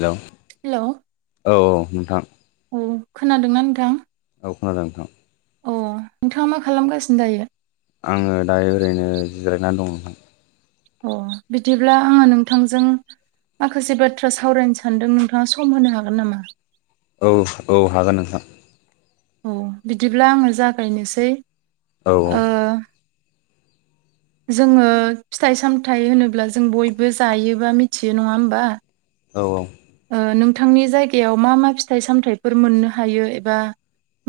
हेल' hello औ औ नोंथां। औ खोनादोंना नोंथां? औ खोनादों नोंथां। अ नोंथाङा मा खालामगासिनो दायो? आंङो दायो ओरैनो जिरायनानै दं [unintelligible] अ बिदिब्ला आंङो नोंथांजों माखासे बाथ्रा सावरायनो सानदों नोंथाङा सम होनो हागोन नामा? औ औ हागोन नोंथां। अ बिदिब्ला आंङो जागायनोसै। औ औ। ओ जोङो फिथाइ सामथायाइ होनोब्ला जों बयबो जायो बा मिथियो नङा होमबा? औ औ। ओ नोंथांनि जायगायाव मा मा फिथाइ सामथायाइफोर मोननो हायो एबा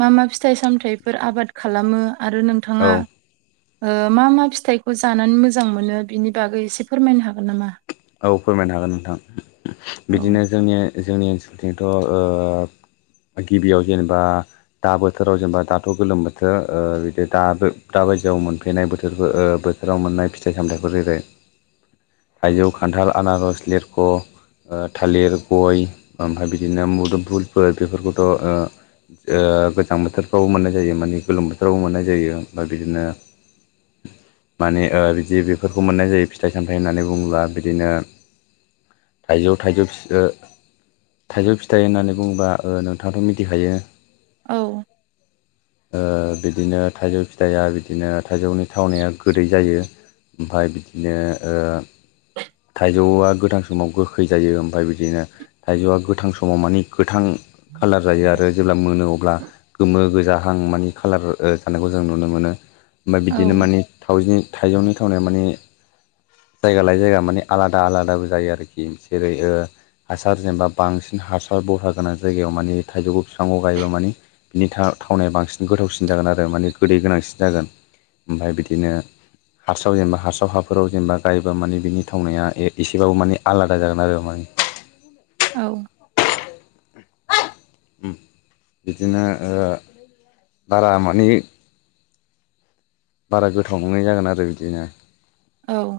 मा मा फिथाइ सामथाइफोर आबाद खालामो आरो औ नोंथाङा ओ मा मा फिथाइखौ जानानै मोजां मोनो बिनि बागै एसे फोरमायनो हागोन नामा? औ फोरमायनो हागोन नोंथां औ बिदिनो जोंनि जोंनि ओनसोलथिंथ ओ गिबियाव जेनेबा दा बोथोराव जेनेबा दाथ' गोलोम बोथोर ओ बिदि दाबो दा बायदियाव मोनफैनाय ओ बोथ थोराव मोननाय फिथाइ सामथायफोर जेरै थायजौ, खान्थाल, आनारस, लेरक ओ थालिर, गय ओमफ्राय बिदिनो मुदोमफुलफोर बेफोरखौथ' ओ गोजां बोथोरफ्रावबो मोननाय जायो माने गोलोम बोथोरावबो मोननाय जायो ओमफ्राय बिदिनो माने ओ बिदि बेफोरखौ मोननाय जायो फिथाइ सामथाइ होननानै बुङोब्ला बिदिनो थाइजौ थाइजौ फिसो थाइजौ फिथाइ होननानै बुङोबा ओ नोंथाङाथ' मिथिखायो? औ। ओ बिदिनो थाइजौ फिथाइआ बिदिनो थाइजौनि थावनाया गोदै जायो। ओमफ्राय बिदिनो ओ थाइजौआ गोथां समाव गोखै जायो ओमफ्राय बिदिनो थाइजौआ गोथां समाव माने गोथां कालार जायो आरो जेब्ला मोनो अब्ला गोमो गोजाहां माने खाालार जानायखौ जों नुनो मोनो। ओमफ्राय औ बिदिनो माने [unintelligible] थाइजौनि थावनाया माने जायगा लाय जायगा माने आलादा आलादाबो जायो आरोखि जेरै ओ हासार जेनेबा बांसिन हासार बरहा गोनां जायगायाव माने थाइजौखौ बिफांखौ गायोबा माने बिनि था-थावनाया बांसिन गोथावसिन जागोन आरो माने गोदै गोनांसिन जागोन ओमफ्राय बिदिनो हास्राव जेनेबा हास्राव हाफोराव जेनेबा गायोबा माने बिनि थावनाया ए-एसेबाबो माने आलादा जागोन आरो माने। औ। बिदिनो बारा माने बारा गोथाव नङै जागोन आरो बिदिनो। औ।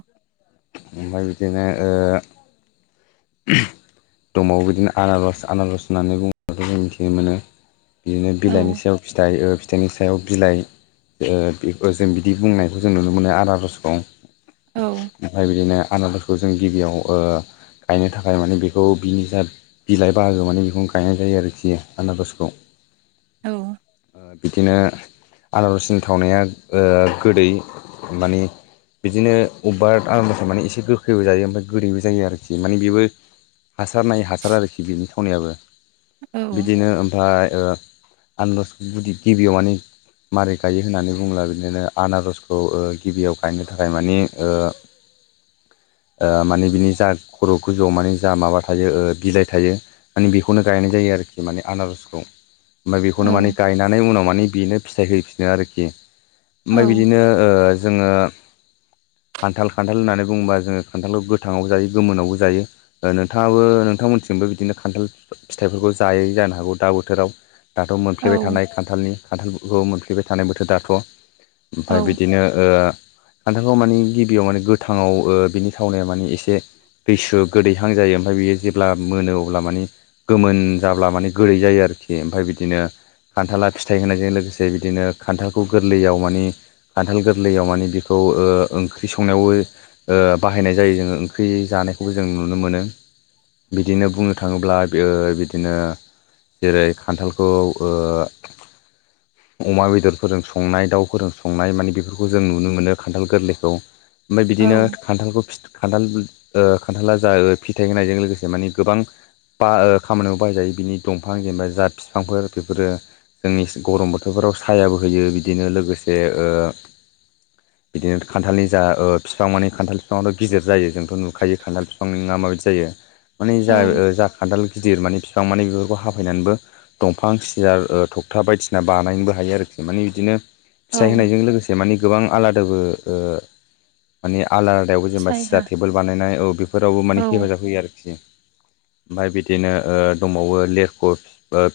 ओमफ्राय बिदिनो ओ दंबावो बिदिनो आनारस आनारस होननानै बुङोबो जों मिथिनो मोनो। बिदिनो औ बिलाइनि सायाव फिथाइ बिनि सायाव बिलाइ ओ बेखौ जों बिदि बुंनायखौ जों नुनो मोनो आनारसखौ। औ। ओमफ्राय बिदिनो आनारसखौ जों गिबियाव ओ गायनो थाखाय माने बेखौ बिनि जा बिलाइ बाहागो माने बेखौनो गायनाय जायो आरोखि आनारसखौ औ ओ बिदिनो आनारसनि थावनाया ओ गोदै मानि बिदिनो अबेबा आनारसआ माने एसे गोखैबो जायो ओमफाय गोदैबो जायो आरोखि। माने बेबो हासार नायै हासार आरोखि बिनि थावनायाबो। औ बिदिनो ओमफाय ओ आनारस गुदि गिबियाव मानि मारै गायो होननानै बुंब्ला बिदिनो आनारसखौ ओ गिबियाव गायनो थाखाय मानि ओ ओ मानि बिनि जा खर' गोजौआव माने जा माबा थायो ओ बिलाइ थायो मानि बेखौनो गायनाय जायो आरोखि मानि आनारसखौ। ओमफाय बेखौनो माने औ गायनानै उनाव माने बेनो फिथाइ होफिनो आरोखि। ओमफाय बिदिनो ओ जोङो खान्थाल खान्थाल होननानै बुङोबा जोङो खान्थालखौ गोथाङावबो जायो गोमोनावबो जायो। ओ नोंथाङाबो नोंथांमोनथिंबो बिदिनो खान्थाल फिथाइफोरखौ जायो जानो हागौ दा बोथोराव। दाथ' मोनफ्लेबाय थानाय खान्थालनि खान्थालफोरखौ मोनफ्लेबाय थानाय बोथोर दाथ'। ओमफाय बिदिनो ओ खान्थालखौ माने गिबियाव माने गोथाङाव ओ बिनि थावनाया माने एसे दैसु गोदैहां जायो ओमफाय बियो जेब्ला मोनो अब्ला मानि गोमोन जाब्ला माने गोदै जायो आरोखि ओमफाय बिदिनो खान्थाला फिथाइ होनायजों लोगोसे बिदिनो खान्थालखौ गोरलैयाव मानि खान्थाल गोरलैयाव मानि बेखौ ओ ओंख्रि संनायावबो ओ बाहायनाय जायो जोङो ओंख्रि जानायखौबो जों नुनो मोनो। बिदिनो बुंनो थाङोब्ला ओ बिदिनो जेरै खान्थालखौ ओ अमा बेदरफोरजों संनाय दाउफोरजों संनाय माने बेफोरखौ जों नुनो मोनो खान्थाल गोरलैखौ। ओमफाय औ बिदिनो खान्थालखौ खान्थाल ओ खान्थाला जा ओ फिथाइ होनायजों लोगोसे मानि गोबां बा ओ खामानियाव बाहायजायो बिनि दंफां जेनेबा जा बिफांफोर बेफोरो जोंनि गरम बोथोरफोराव सायाबो होयो बिदिनो लोगोसे ओ बिदिनो खान्थालनि जा ओ फिफां माने खान्थाल बिफाङाथ' गिदिर जायो जोंथ' नुखायो। खान्थाल बिफांनिङा माबायदि जायो माने औ [unintelligible] खान्थाल गिदिर माने बिफां माने बेफोरखौ हाफायनानैबो दंफां सियार ओ थखथा बायदिसिना बानायनोबो हायो आरोखि माने बिदिनो फिथाइ औ होनायजों लोगोसे मानि गोबां आलादाबो ओ मानि आलदा आलदायावबो जेनेबा सायहा सियार टेबोल बानायनाय औ बेफोरावबो औ माने हेफाजाब होयो आरोखि। ओमफाय बिदिनो ओ दंबावो लेरख' ओ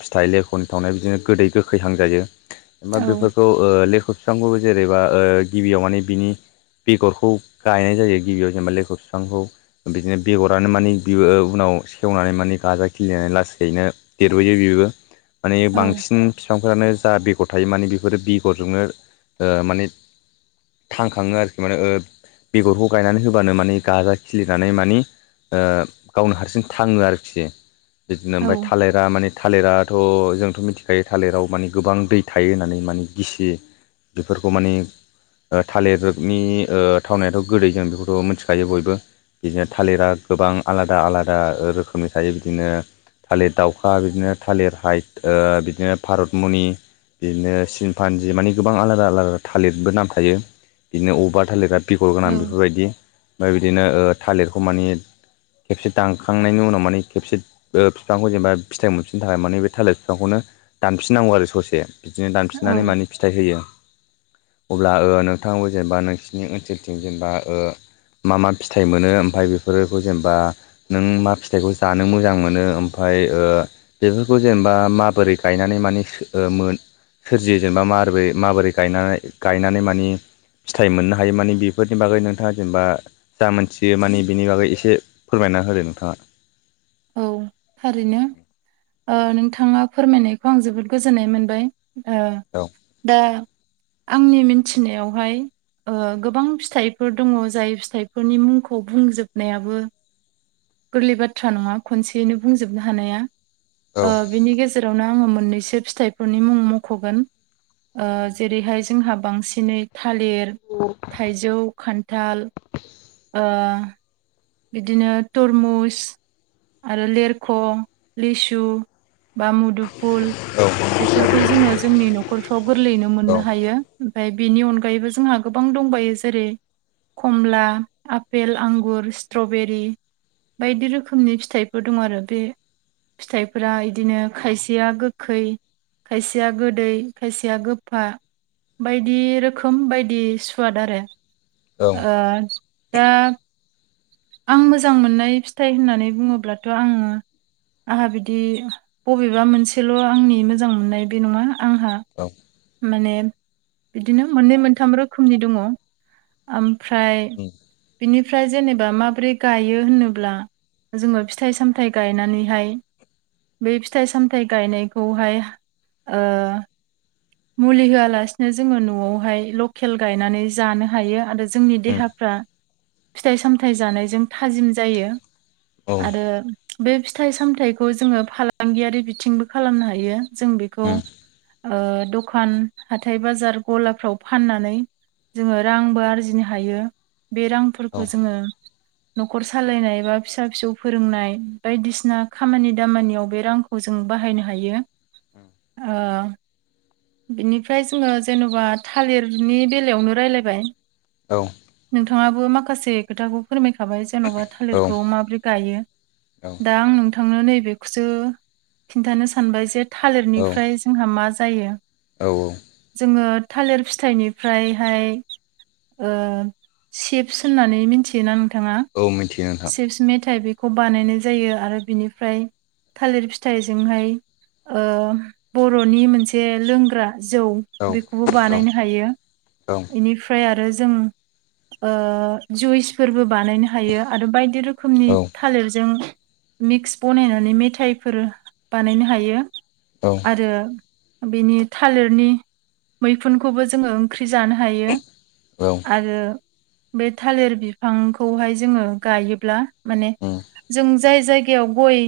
फिथाइ लेख'नि थावनाय बिदिनो गोदै गोखैहां जायो [unintelligible] औ बेफोरखौ [unintelligible] बिफांखौबो जेरैबा ओ गिबियाव माने बिनि बेगरखौ गायनाय जायो गिबियाव जेनेबा लेरख बिफांखौ बिदिनो बेगरानो मानि बि उनाव सेवनानै माने गाजा खिलिनानै लासैनो देरबोयो बेबो माने औ बांसिन बिफांफोरानो जा बेगर थायो माने बेफोरो बेगरजोंनो ओ माने थांखाङो आरोखि माने ओ बेगरखौ गायनानै होबानो माने गाजा खिलि जानाय माने ओ गावनो हारसिं थाङो आरोखि बिदिनो [unintelligible] थालेर दा माने थालिराथ' जोंथ' मिथिखायो थालिराव माने गोबां दै थायो होननानै माने गिसि बेफोरखौ माने थालिरनि थावनायाथ' गोदै जों बेखौथ' मिथिखायो बयबो बिदिनो थालिरा गोबां आलादा आलादा रोखोमनि थायो बिदिनो थालिर दाउखा बिदिनो थालिर हाइट बिदिनो भारतमुनि बिदिनो सिनफानजि मानि गोबां आलादा आलादा थालिरबो नाम थायो बिदिनो अबेबा थालिरा बिगर औ गोनां बेफोरबायदि ओमफ्राय बिदिनो थालिरखौ मानि खेबसे दानखांनायनि उनाव माने खेबसे बिफांखौ जेनेबा फिथाइ मोनफिननो थाखाय माने बे थालिर फिफांखौनो दानफिननांगौ आरो ससे बिदिनो दानफिननानै औ माने फिथाइ होयो अब्ला नोंथाङाबो जेनेबा नोंसिनि ओनसोलथिं जेनेबा ओ मा मा फिथ थाइ मोनो ओमफ्राय बेफोरखौ जेनेबा नों मा फिथाइखौ जानो मोजां मोनो ओमफ्राय ओ बेफोरखौ जेनेबा माबोरै गायनानै माने मोन सोरजियो जेनेबा माबोरै माबोरै गायनानै गायनानै मानि फिथाइ मोननो हायो मानि बेफोरनि बागै नोंथाङा जेनेबा जा मोनथियो मानि बिनि बागै एसे फोरमायना होदो नोंथाङा औ थारैनो नोंथाङा फोरमायनायखौ आं जोबोद गोजोननाय मोनबाय ओ औ दा आंनि मिनथिनायावहाय गोबां फिथाइफोर दङ जाय फिथाइफोरनि मुंखौ बुंजोबनायाबो गोरलै बाथ्रा नङा खनसेयैनो बुंजोबनो हानाया औ बेनि गेजे रावनो आङो मोननैसो फिथाइफोरनि मुं मख'गोन ओ जेरैहाय जोंहा बांसिनै थालिर [inaudible] थाइजौ खान्थाल ओ बिदिनो तरमुस आरो लेरख' लिसु बा मुदुफुल औ बेफोरखौ जोङो जोंनि न'खरफ्राव गोरलैयैनो मोननो हायो ओमफ्राय बेनि अनगायैबो जोंहा गोबां दंबायो जेरै कमला आपेल आंगुर स्ट्रबेरि बायदि रोखोमनि फिथाइफोर दं आरो बे फिथाइफोरा इदिनो खायसेया गोखै खायसेया गोदै खायसेया गोफा बायदि रोखोम बायदि सुवाद आरो औ दा आं मोजां मोननाय फिथाइ होननानै बुङोब्लाथ' आङो आंहा बिदि बबेबा मोनसेल' आंनि मोजां मोननाय बे नङा आंहा औ माने बिदिनो मोननै मोनथाम रोखोमनि दङ ओमफ्राय उम बिनि फ्राय जेनेबा माबोरै गायो होनोब्ला जोङो फिथाइ सामथाइ गायनानैहाय बे फिथाइ सामथाइ गायनायखौहाय मुलि होआलासिनो जोङो न'आवहाय लकेल गायनानै जानो हायो आरो जोंनि उम देहाफ्रा फिथाइ सामथाइ जानायजों थाजिम जायो औ आरो बे फिथाइ सामथाइखौ जोङो फालांगियारि बिथिंबो खालामनो हायो जों बेखौ उम ओ दखान हाथाय बाजार गलाफ्राव फाननानै जोङो रांबो आरजिनो हायो बे औ रांफोरखौ जोङो न'खर सालायनाय बा फिसा फिसौ फोरोंनाय बायदिसिना खामानि दामानियाव बे रां खौ जों बाहायनो हायो बिनिफ्राय जोङो जेन'बा थालिरनि बेलायावनो रायलायबाय औ नोंथाङाबो माखासे खोथाखौ फोरमायखाबाय जेन'बा थालिरखौ माबोरै गायो दा आं नोंथांनो नैबेखौसो खिन्थानो सानबाय जे औ थालिरनिफ्राय जोंहा मा जायो औ औ जोङो थालिर फिथाइनिफ्रायहाय ओ सेफ्स होननानै मिथियोना नोंथाङा औ मिथिया सेप्स मेथायाइ बेखौ बानायनाय जायो आरो बिनिफ्राय थालिर फिथाइजोंहाय ओ बर'नि मोनसे लोंग्रा जौ औ बेखौबो औ बानायनो हायो औ बिनिफ फ्राय आरो जों जुइसफोरबो बानायनो हायो आरो बायदि रोखोम रोखोमनि औ थालिरजों मिक्स बनायनानै मेथाइफोर बानायनो हायो औ आरो बेनि थालिरनि मैखुनखौबो जोङो ओंख्रि जानो हायो आरो बे थालिर बिफांखौहाय जोङो गायोब्ला माने उम जों जाय जायगायाव गय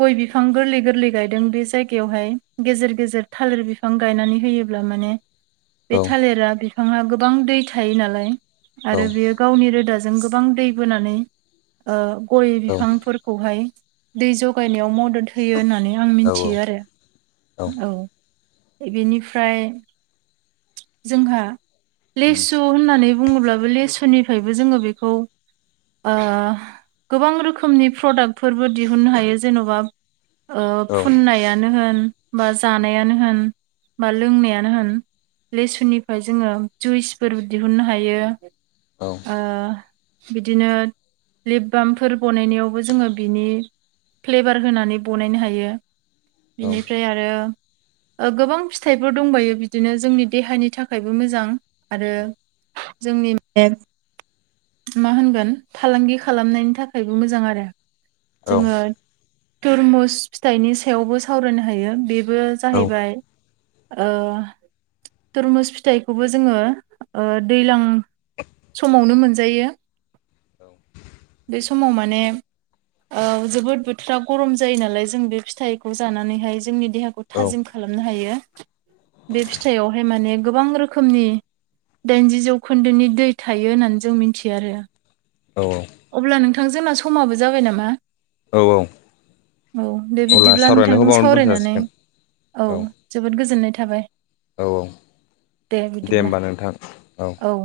गय बिफां गोरलै गोरलै गायदों बे जायगायावहाय गेजेर गेजेर थालिर बिफ फां गायनानै होयोब्ला माने बे औ औ थालिरा बिफाङा गोबां दै थायो नालाय आरो बेयो गावनि रोदाजों गोबां दै बोनानै ओ गय औ उम औ बिफांफोरख खौहाय दै जगायनायाव मदद होयो होनना नै आं औ मिनथियो आरो औ बेनिफ्राय जोंहा लेसु होननानै बुङोब्लाबो लेसुनिफ्रायबो जोङो बेखौ ओ गोबां रोखोमनि फ्रडाक्टफोरबो दिहुननो हायो जेन'बा ओ फुननायानो होन बा जानायानो होन बा लोंनायानो होन लेसुनिफाय जोङो जुइसफोर दिहुननो हायो औ ओ बिदिनो लिप बामफोर बनायनायावबो जोङो बिनि फ्लेभार होनानै बनायनो हायो बिनिफ्राय आ आरो ओ गोबां फिथाइफोर दंबायो बिदिनो जोंनि देहानि थाखायबो मोजां आरो जोंनि बे मा होनगोन फालांगि खालामनायनि थाखायबो मोजां आरो जोङो तुरमुस फिथाइनि सायावबो सावरायनो हायो बेबो जाहैबाय ओ तुरमुस फिथाइखौबो जोङो ओ दैज्लां समावनो मोनजायो बे समाव माने औ जोबोद बोथोरा गरम जायो नालाय जों बे फिथाइखौ जानानैहाय जोंनि देहाखौ औ थाजिम खालामनो हायो बे फिथाइयावहाय माने गोबां रोखोमनि दाइनजि जौखोन्दोनि दै थायो होननानै जों मिनथियो आरो औ औ अब्ला नोंथां जोंना समाबो जाबाय नामा औ औ दे अब्ला बिदिब्ला सावरायनायखौ नोंथांजों बावनो दोनथ' सावरायनानै जासिगोन औ जोबोद गोजोननाय थाबाय औ औ दे बिदिब्ला होमबा नोंथां औ